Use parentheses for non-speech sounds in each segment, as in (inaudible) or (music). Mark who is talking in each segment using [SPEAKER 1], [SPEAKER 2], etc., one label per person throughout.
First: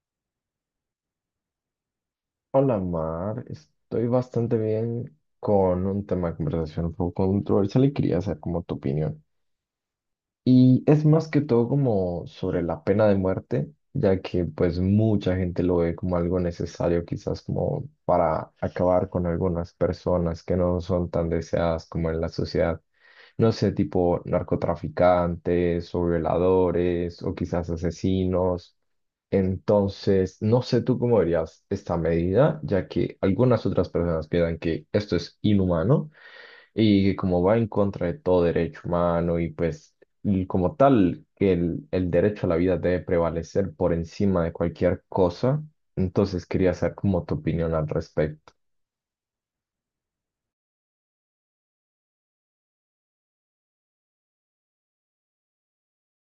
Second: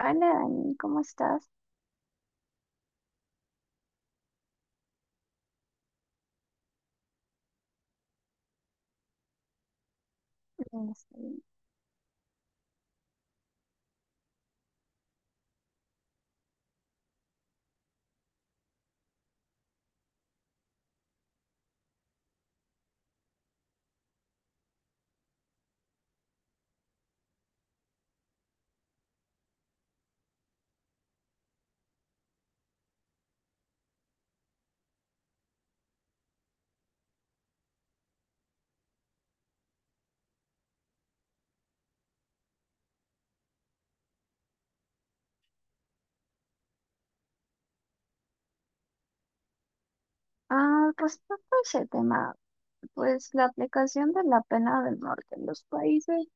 [SPEAKER 1] Hola Dani, ¿cómo estás?
[SPEAKER 2] Hola Mar, estoy bastante bien con un tema de conversación un poco controversial y quería saber como tu opinión. Y
[SPEAKER 1] Bien,
[SPEAKER 2] es
[SPEAKER 1] estoy
[SPEAKER 2] más que
[SPEAKER 1] bien.
[SPEAKER 2] todo como sobre la pena de muerte, ya que pues mucha gente lo ve como algo necesario quizás como para acabar con algunas personas que no son tan deseadas como en la sociedad. No sé, tipo narcotraficantes o violadores o quizás asesinos. Entonces, no sé tú cómo verías esta medida, ya que algunas otras personas piensan que esto es inhumano y que como va en contra de todo derecho humano y pues y como tal, que el derecho a la vida debe prevalecer por encima de cualquier cosa. Entonces quería saber como tu opinión al respecto.
[SPEAKER 1] Ah, respecto a ese tema, pues la aplicación de la pena del norte en los países,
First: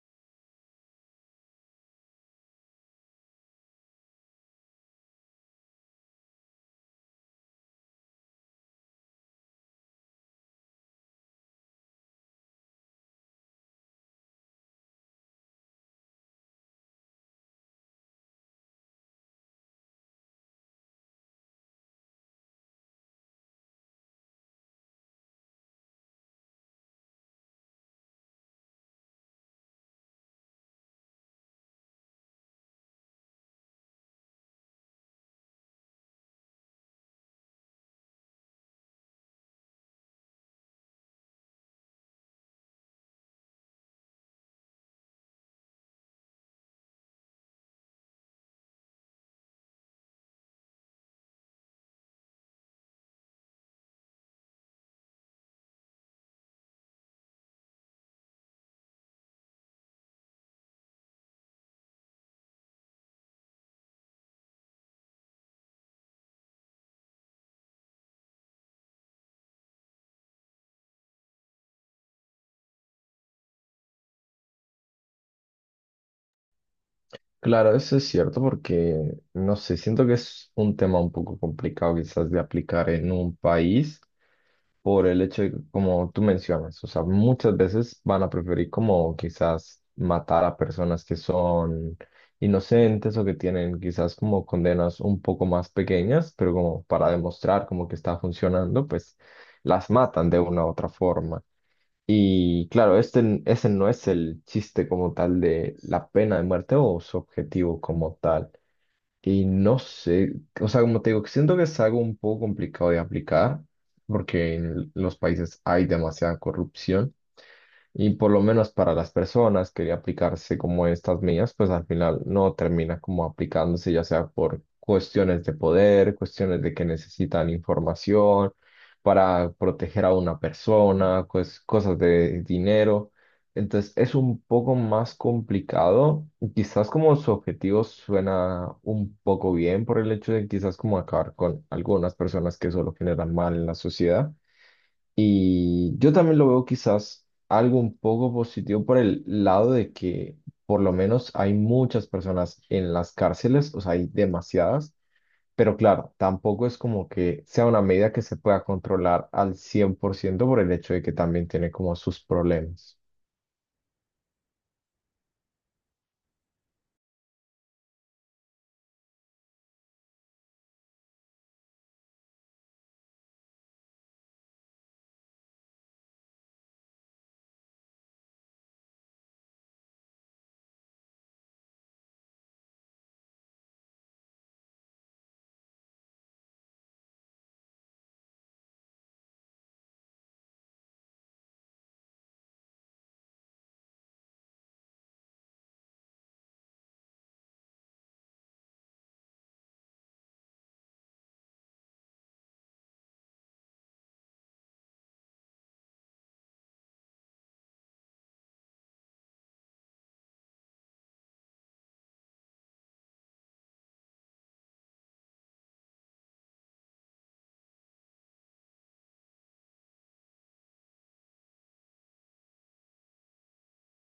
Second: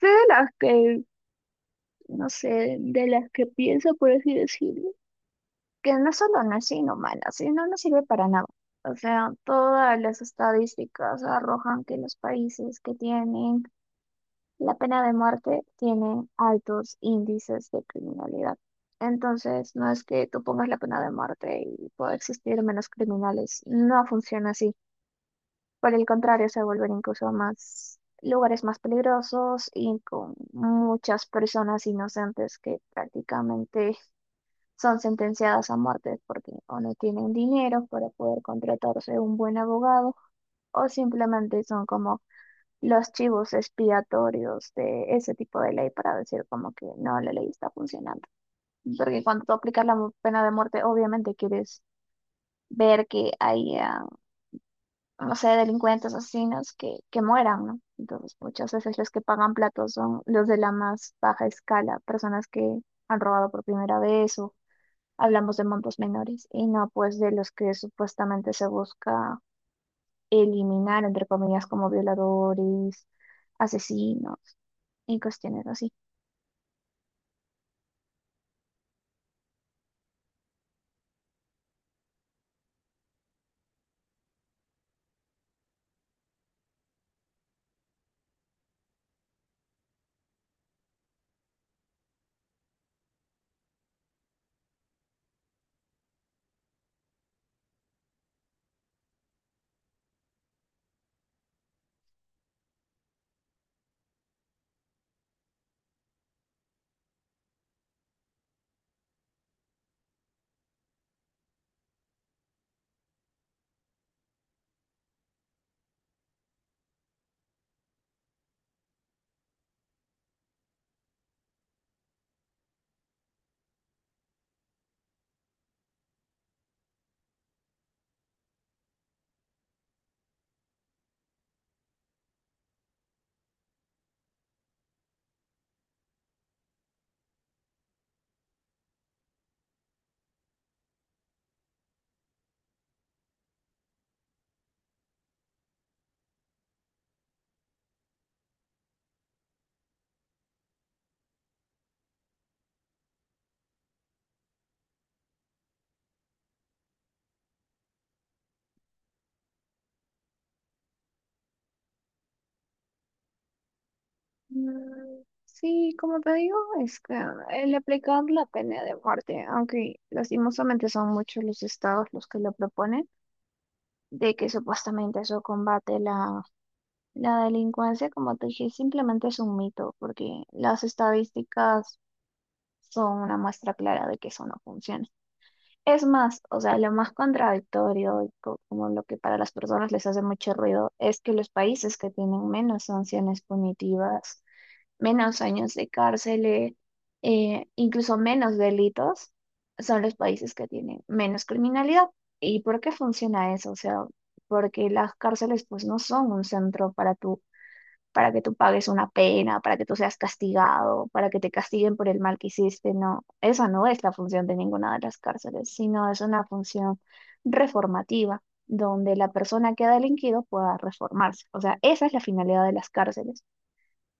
[SPEAKER 1] sé de las que, no sé, de las que pienso, por así decirlo, que no solo no es inhumana, sino no sirve para nada. O sea, todas las estadísticas arrojan que los países que tienen la pena de muerte tiene altos índices de criminalidad. Entonces, no es que tú pongas la pena de muerte y pueda existir menos criminales. No funciona así. Por el contrario, se vuelven incluso más lugares más peligrosos y con muchas personas inocentes que prácticamente son sentenciadas a muerte porque o no tienen dinero para poder contratarse un buen abogado o simplemente son como los chivos expiatorios de ese tipo de ley para decir como que no, la ley está funcionando. Porque cuando tú aplicas la pena de muerte, obviamente quieres ver que haya, no sé, delincuentes, asesinos que mueran, ¿no? Entonces, muchas veces los que pagan platos son los de la más baja escala, personas que han robado por primera vez o hablamos de montos menores y no pues de los que supuestamente se busca eliminar, entre comillas, como violadores, asesinos y cuestiones así.
[SPEAKER 2] Claro, eso es cierto porque, no sé, siento que es un tema un poco complicado quizás de aplicar en un país, por el hecho de, como tú mencionas, o sea, muchas veces van a preferir como quizás matar a personas que son inocentes o que tienen quizás como condenas un poco más pequeñas, pero como para demostrar como que está funcionando, pues las matan de una u otra forma. Y claro, este, ese no es el chiste como tal de la pena de muerte o su objetivo como tal. Y no sé, o sea, como te digo, siento que es algo un poco complicado de aplicar, porque en los países hay demasiada corrupción. Y por lo menos para las personas que aplicarse como estas mías, pues al final no termina como aplicándose, ya sea por cuestiones de poder, cuestiones de que necesitan información para proteger a una persona, pues cosas de dinero. Entonces es un poco más complicado, y quizás como su objetivo suena un poco bien por el hecho de quizás como acabar con algunas personas que solo generan mal en la sociedad. Y yo también lo veo quizás algo un poco positivo por el lado de que por lo menos hay muchas personas en las cárceles, o sea, hay demasiadas, pero claro, tampoco es como que sea una medida que se pueda controlar al 100% por ciento por el hecho de que también tiene como sus problemas.
[SPEAKER 1] Mm, Sí, como te digo, es que el aplicar la pena de muerte, aunque lastimosamente son muchos los estados los que lo proponen, de que supuestamente eso combate la delincuencia, como te dije, simplemente es un mito, porque las estadísticas son una muestra clara de que eso no funciona. Es más, o sea, lo más contradictorio, y como lo que para las personas les hace mucho ruido, es que los países que tienen menos sanciones punitivas, menos años de cárcel, incluso menos delitos, son los países que tienen menos criminalidad. ¿Y por qué funciona eso? O sea, porque las cárceles pues no son un centro para tú, para que tú pagues una pena, para que tú seas castigado, para que te castiguen por el mal que hiciste, no. Esa no es la función de ninguna de las cárceles, sino es una función reformativa, donde la persona que ha delinquido pueda reformarse. O sea, esa es la finalidad de las cárceles.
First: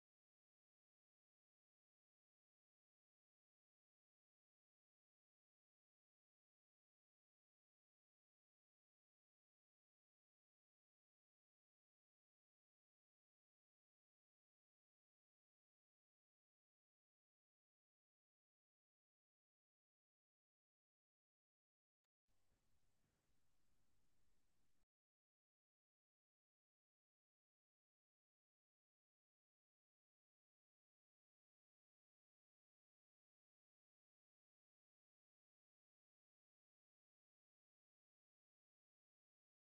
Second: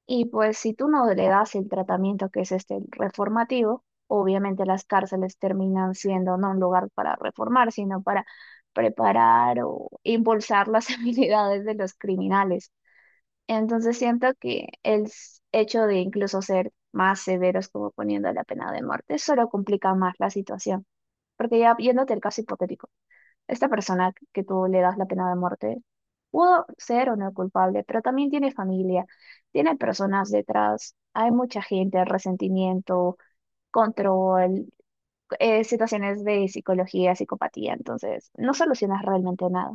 [SPEAKER 1] Y pues si tú no le das el tratamiento que es este el reformativo, obviamente las cárceles terminan siendo no un lugar para reformar, sino para preparar o impulsar las (laughs) habilidades de los criminales. Entonces siento que el hecho de incluso ser más severos como poniendo la pena de muerte solo complica más la situación, porque ya yéndote al caso hipotético. Esta persona que tú le das la pena de muerte pudo ser o no culpable, pero también tiene familia, tiene personas detrás, hay mucha gente, resentimiento, control, situaciones de psicología, psicopatía, entonces no solucionas realmente nada.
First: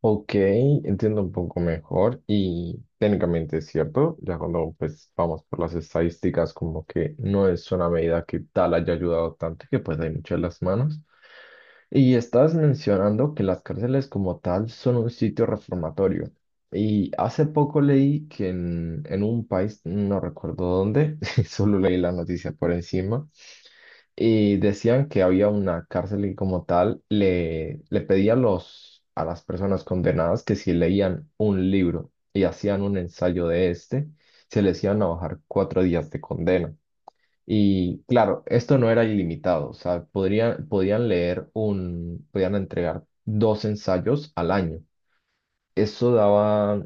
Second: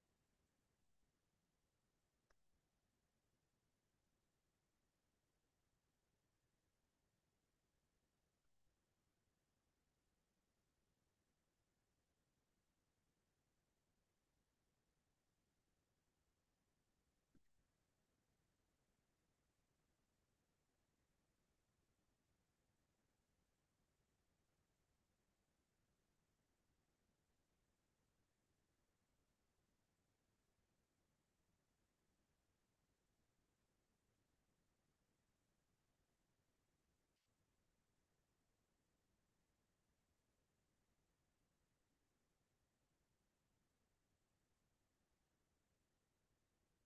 [SPEAKER 2] Ok, entiendo un poco mejor y técnicamente es cierto, ya cuando pues vamos por las estadísticas como que no es una medida que tal haya ayudado tanto y que pues hay muchas las manos. Y estabas mencionando que las cárceles como tal son un sitio reformatorio. Y hace poco leí que en un país, no recuerdo dónde, (laughs) solo leí la noticia por encima, y decían que había una cárcel y como tal le pedía a los, a las personas condenadas que si leían un libro y hacían un ensayo de este, se les iban a bajar 4 días de condena. Y claro, esto no era ilimitado, o sea, podían leer podían entregar 2 ensayos al año. Eso daba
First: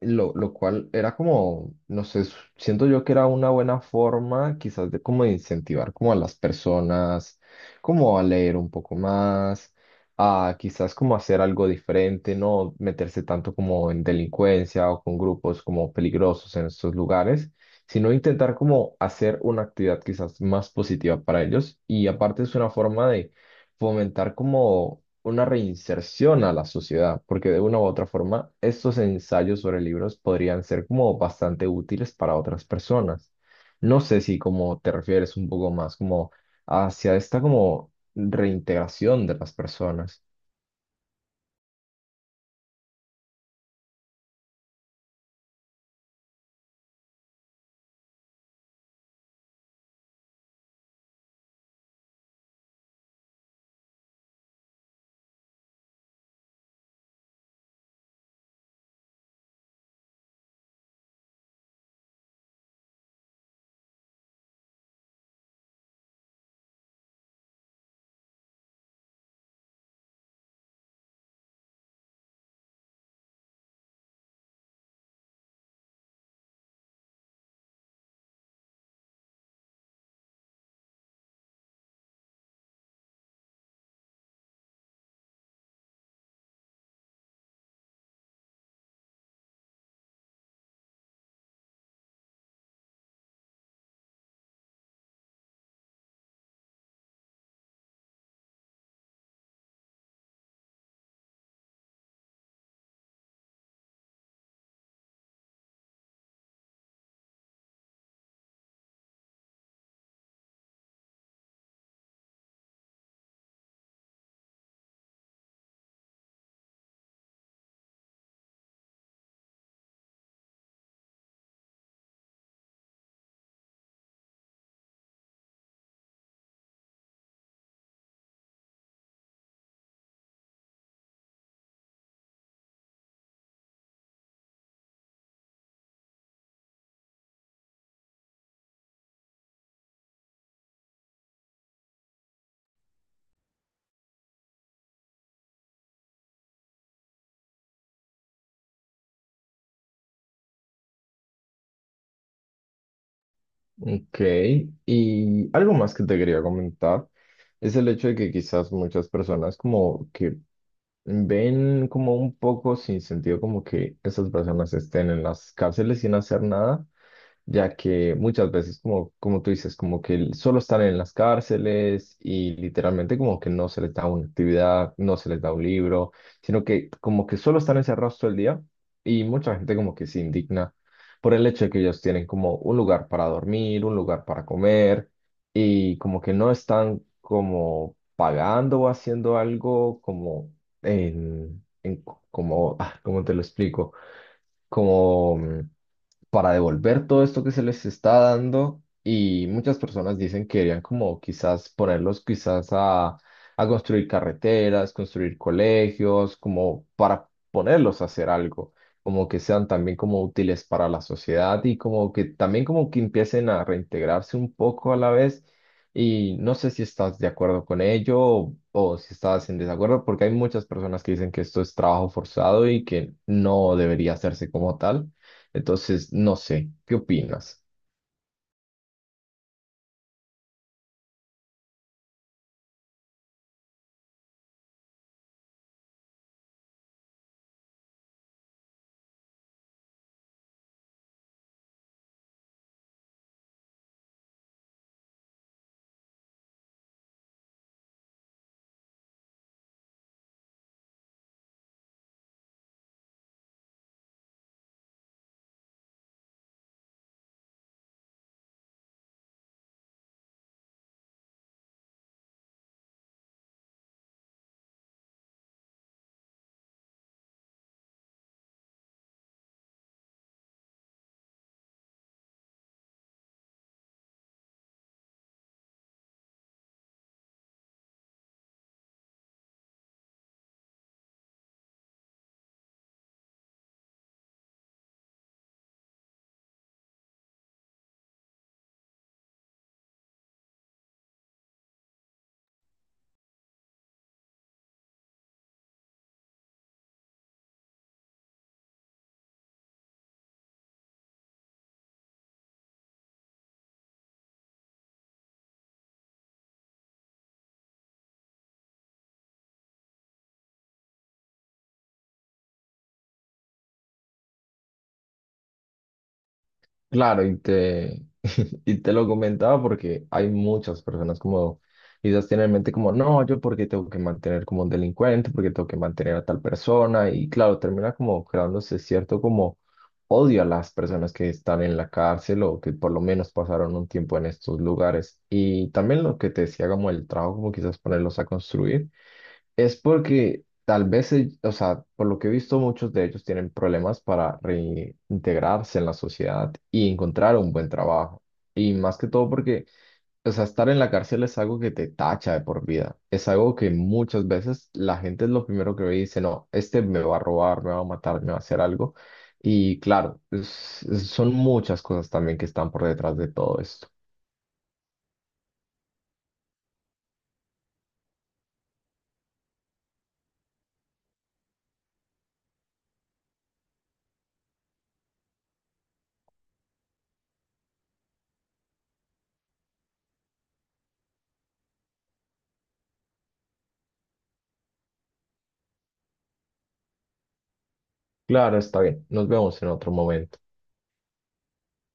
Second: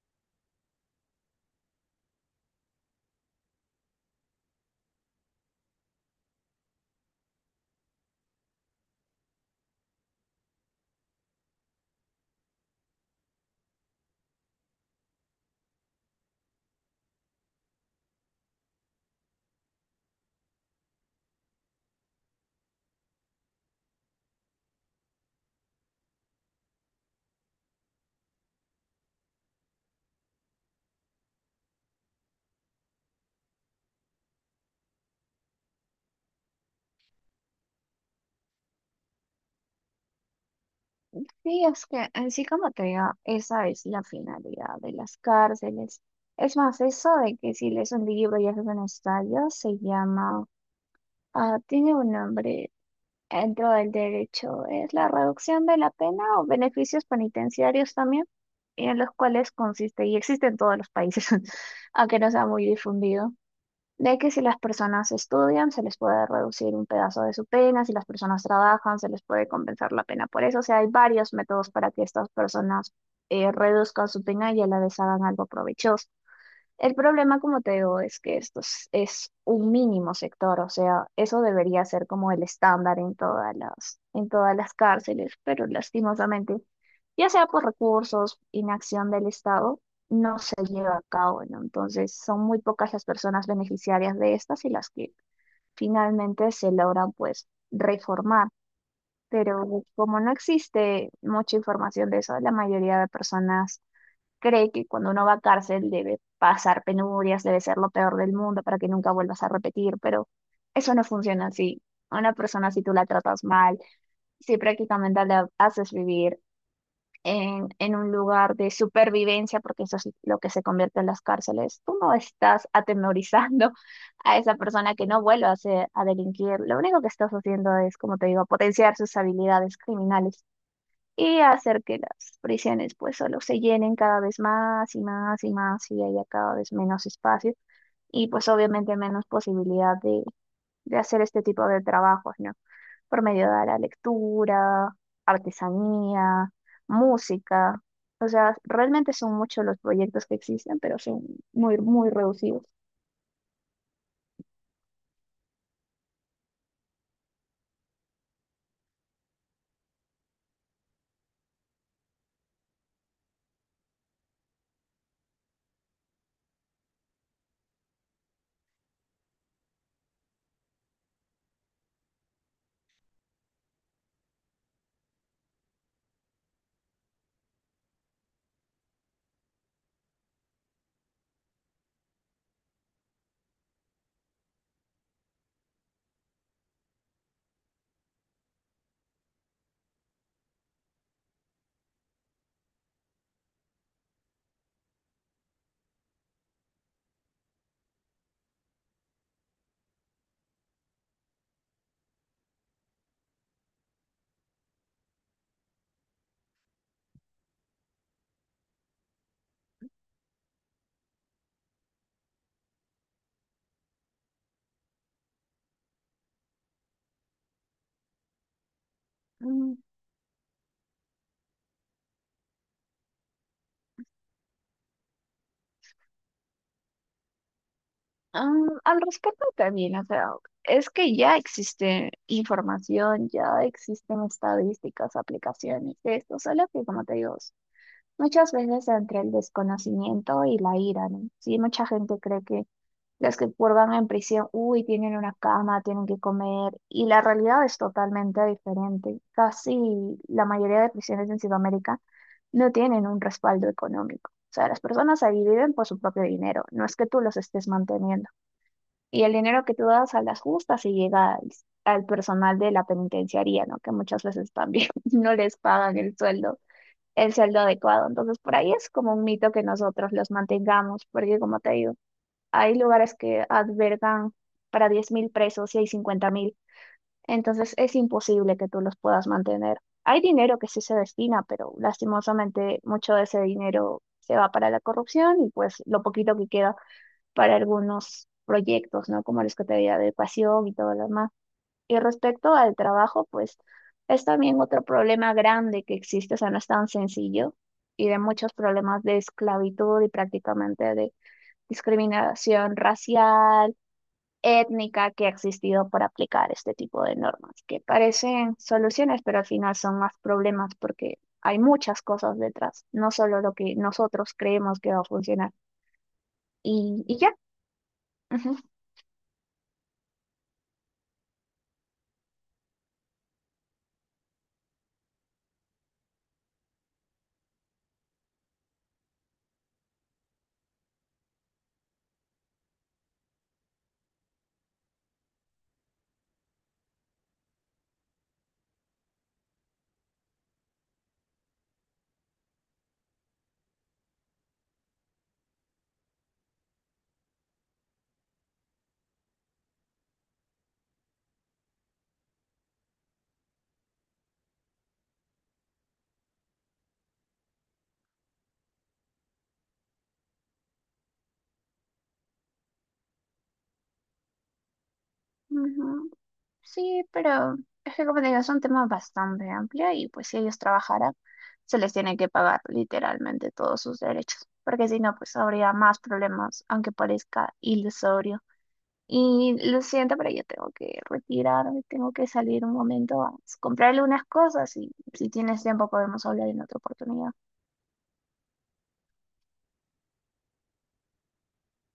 [SPEAKER 2] lo cual era como, no sé, siento yo que era una buena forma quizás de como de incentivar como a las personas, como a leer un poco más, a quizás como hacer algo diferente, no meterse tanto como en delincuencia o con grupos como peligrosos en estos lugares, sino intentar como hacer una actividad quizás más positiva para ellos. Y aparte es una forma de fomentar como una reinserción a la sociedad, porque de una u otra forma estos ensayos sobre libros podrían ser como bastante útiles para otras personas. No sé si como te refieres un poco más como hacia esta como reintegración de las personas.
[SPEAKER 1] Sí, es que así como te digo, esa es la finalidad de las cárceles. Es más, eso de que si lees un libro y haces un ensayo, se llama, ah, tiene un nombre. Dentro del derecho es la reducción de la pena o beneficios penitenciarios también, y en los cuales consiste y existe en todos los países, (laughs) aunque no sea muy difundido, de que si las personas estudian se les puede reducir un pedazo de su pena, si las personas trabajan se les puede compensar la pena por eso. O sea, hay varios métodos para que estas personas reduzcan su pena y a la vez hagan algo provechoso. El problema, como te digo, es que es un mínimo sector. O sea, eso debería ser como el estándar en todas en todas las cárceles, pero lastimosamente, ya sea por recursos, inacción del Estado, no se lleva a cabo, ¿no? Entonces, son muy pocas las personas beneficiarias de estas y las que finalmente se logran, pues, reformar. Pero como no existe mucha información de eso, la mayoría de personas cree que cuando uno va a cárcel debe pasar penurias, debe ser lo peor del mundo para que nunca vuelvas a repetir, pero eso no funciona así. A una persona, si tú la tratas mal, si prácticamente la haces vivir en un lugar de supervivencia, porque eso es lo que se convierte en las cárceles, tú no estás atemorizando (laughs) a esa persona que no vuelva a, a delinquir. Lo único que estás haciendo es, como te digo, potenciar sus habilidades criminales y hacer que las prisiones pues solo se llenen cada vez más y más y más y haya cada vez menos espacio y pues obviamente menos posibilidad de hacer este tipo de trabajos, ¿no? Por medio de la lectura, artesanía, música. O sea, realmente son muchos los proyectos que existen, pero son muy, muy reducidos.
[SPEAKER 2] Ok, y algo más que te quería comentar es el hecho de que quizás muchas personas como que ven como un poco sin sentido como que esas personas estén en las cárceles sin hacer nada, ya que muchas veces, como, como tú dices, como que solo están en las cárceles y literalmente como que no se les da una actividad, no se les da un libro, sino que como que solo están encerrados todo el día y mucha gente como que se indigna por el hecho de que ellos tienen como un lugar para dormir, un lugar para comer y como que no están como pagando o haciendo algo como en como, ah, ¿cómo te lo explico? Como para devolver todo esto que se les está dando y muchas personas dicen que querían como quizás ponerlos quizás a construir carreteras, construir colegios, como para ponerlos a hacer algo, como que sean también como útiles para la sociedad y como que también como que empiecen a reintegrarse un poco a la vez y no sé si estás de acuerdo con ello o si estás en desacuerdo, porque hay muchas personas que dicen que esto es trabajo forzado y que no debería hacerse como tal. Entonces, no sé, ¿qué opinas?
[SPEAKER 1] Al respecto también, o sea, es que ya existe información, ya existen estadísticas, aplicaciones de esto, solo que como te digo, muchas veces entre el desconocimiento y la ira, ¿no? Sí, mucha gente cree que los que purgan en prisión, uy, tienen una cama, tienen que comer, y la realidad es totalmente diferente. Casi la mayoría de prisiones en Sudamérica no tienen un respaldo económico. O sea, las personas ahí viven por su propio dinero, no es que tú los estés manteniendo. Y el dinero que tú das a las justas se llega al personal de la penitenciaría, ¿no? Que muchas veces también (laughs) no les pagan el sueldo adecuado. Entonces, por ahí es como un mito que nosotros los mantengamos, porque como te digo, hay lugares que albergan para 10,000 presos y hay 50,000. Entonces, es imposible que tú los puedas mantener. Hay dinero que sí se destina, pero lastimosamente mucho de ese dinero se va para la corrupción y pues lo poquito que queda para algunos proyectos, ¿no? Como los que te había de educación y todo lo demás. Y respecto al trabajo, pues es también otro problema grande que existe. O sea, no es tan sencillo y de muchos problemas de esclavitud y prácticamente de discriminación racial, étnica que ha existido por aplicar este tipo de normas, que parecen soluciones, pero al final son más problemas porque hay muchas cosas detrás, no solo lo que nosotros creemos que va a funcionar. Y
[SPEAKER 2] Claro,
[SPEAKER 1] ya. Ujú,
[SPEAKER 2] (laughs) y te lo comentaba porque hay muchas personas como quizás tienen en mente como, no, yo porque tengo que mantener como un delincuente, porque tengo que mantener a tal persona, y claro, termina como creándose cierto como odio a las personas que están en la cárcel o que por lo menos pasaron un tiempo en estos lugares. Y también lo que te decía como el trabajo, como quizás ponerlos a construir. Es porque tal vez, o sea, por lo que he visto, muchos de ellos tienen problemas para reintegrarse en la sociedad y encontrar un buen trabajo. Y más que todo porque, o sea, estar en la cárcel es algo que te tacha de por vida. Es algo que muchas veces la gente es lo primero que ve y dice, no, este me va a robar, me va a matar, me va a hacer algo. Y claro, son muchas cosas también que están por detrás de todo esto.
[SPEAKER 1] ujú. Sí, pero es que como te digo, es un tema bastante amplio y pues si ellos trabajaran, se les tiene que pagar literalmente todos sus derechos, porque si no, pues habría más problemas, aunque parezca ilusorio. Y lo siento, pero yo tengo que retirarme, tengo que salir un momento a comprarle unas cosas y si tienes tiempo podemos hablar en otra oportunidad.
[SPEAKER 2] Claro, está bien. Nos vemos en otro momento.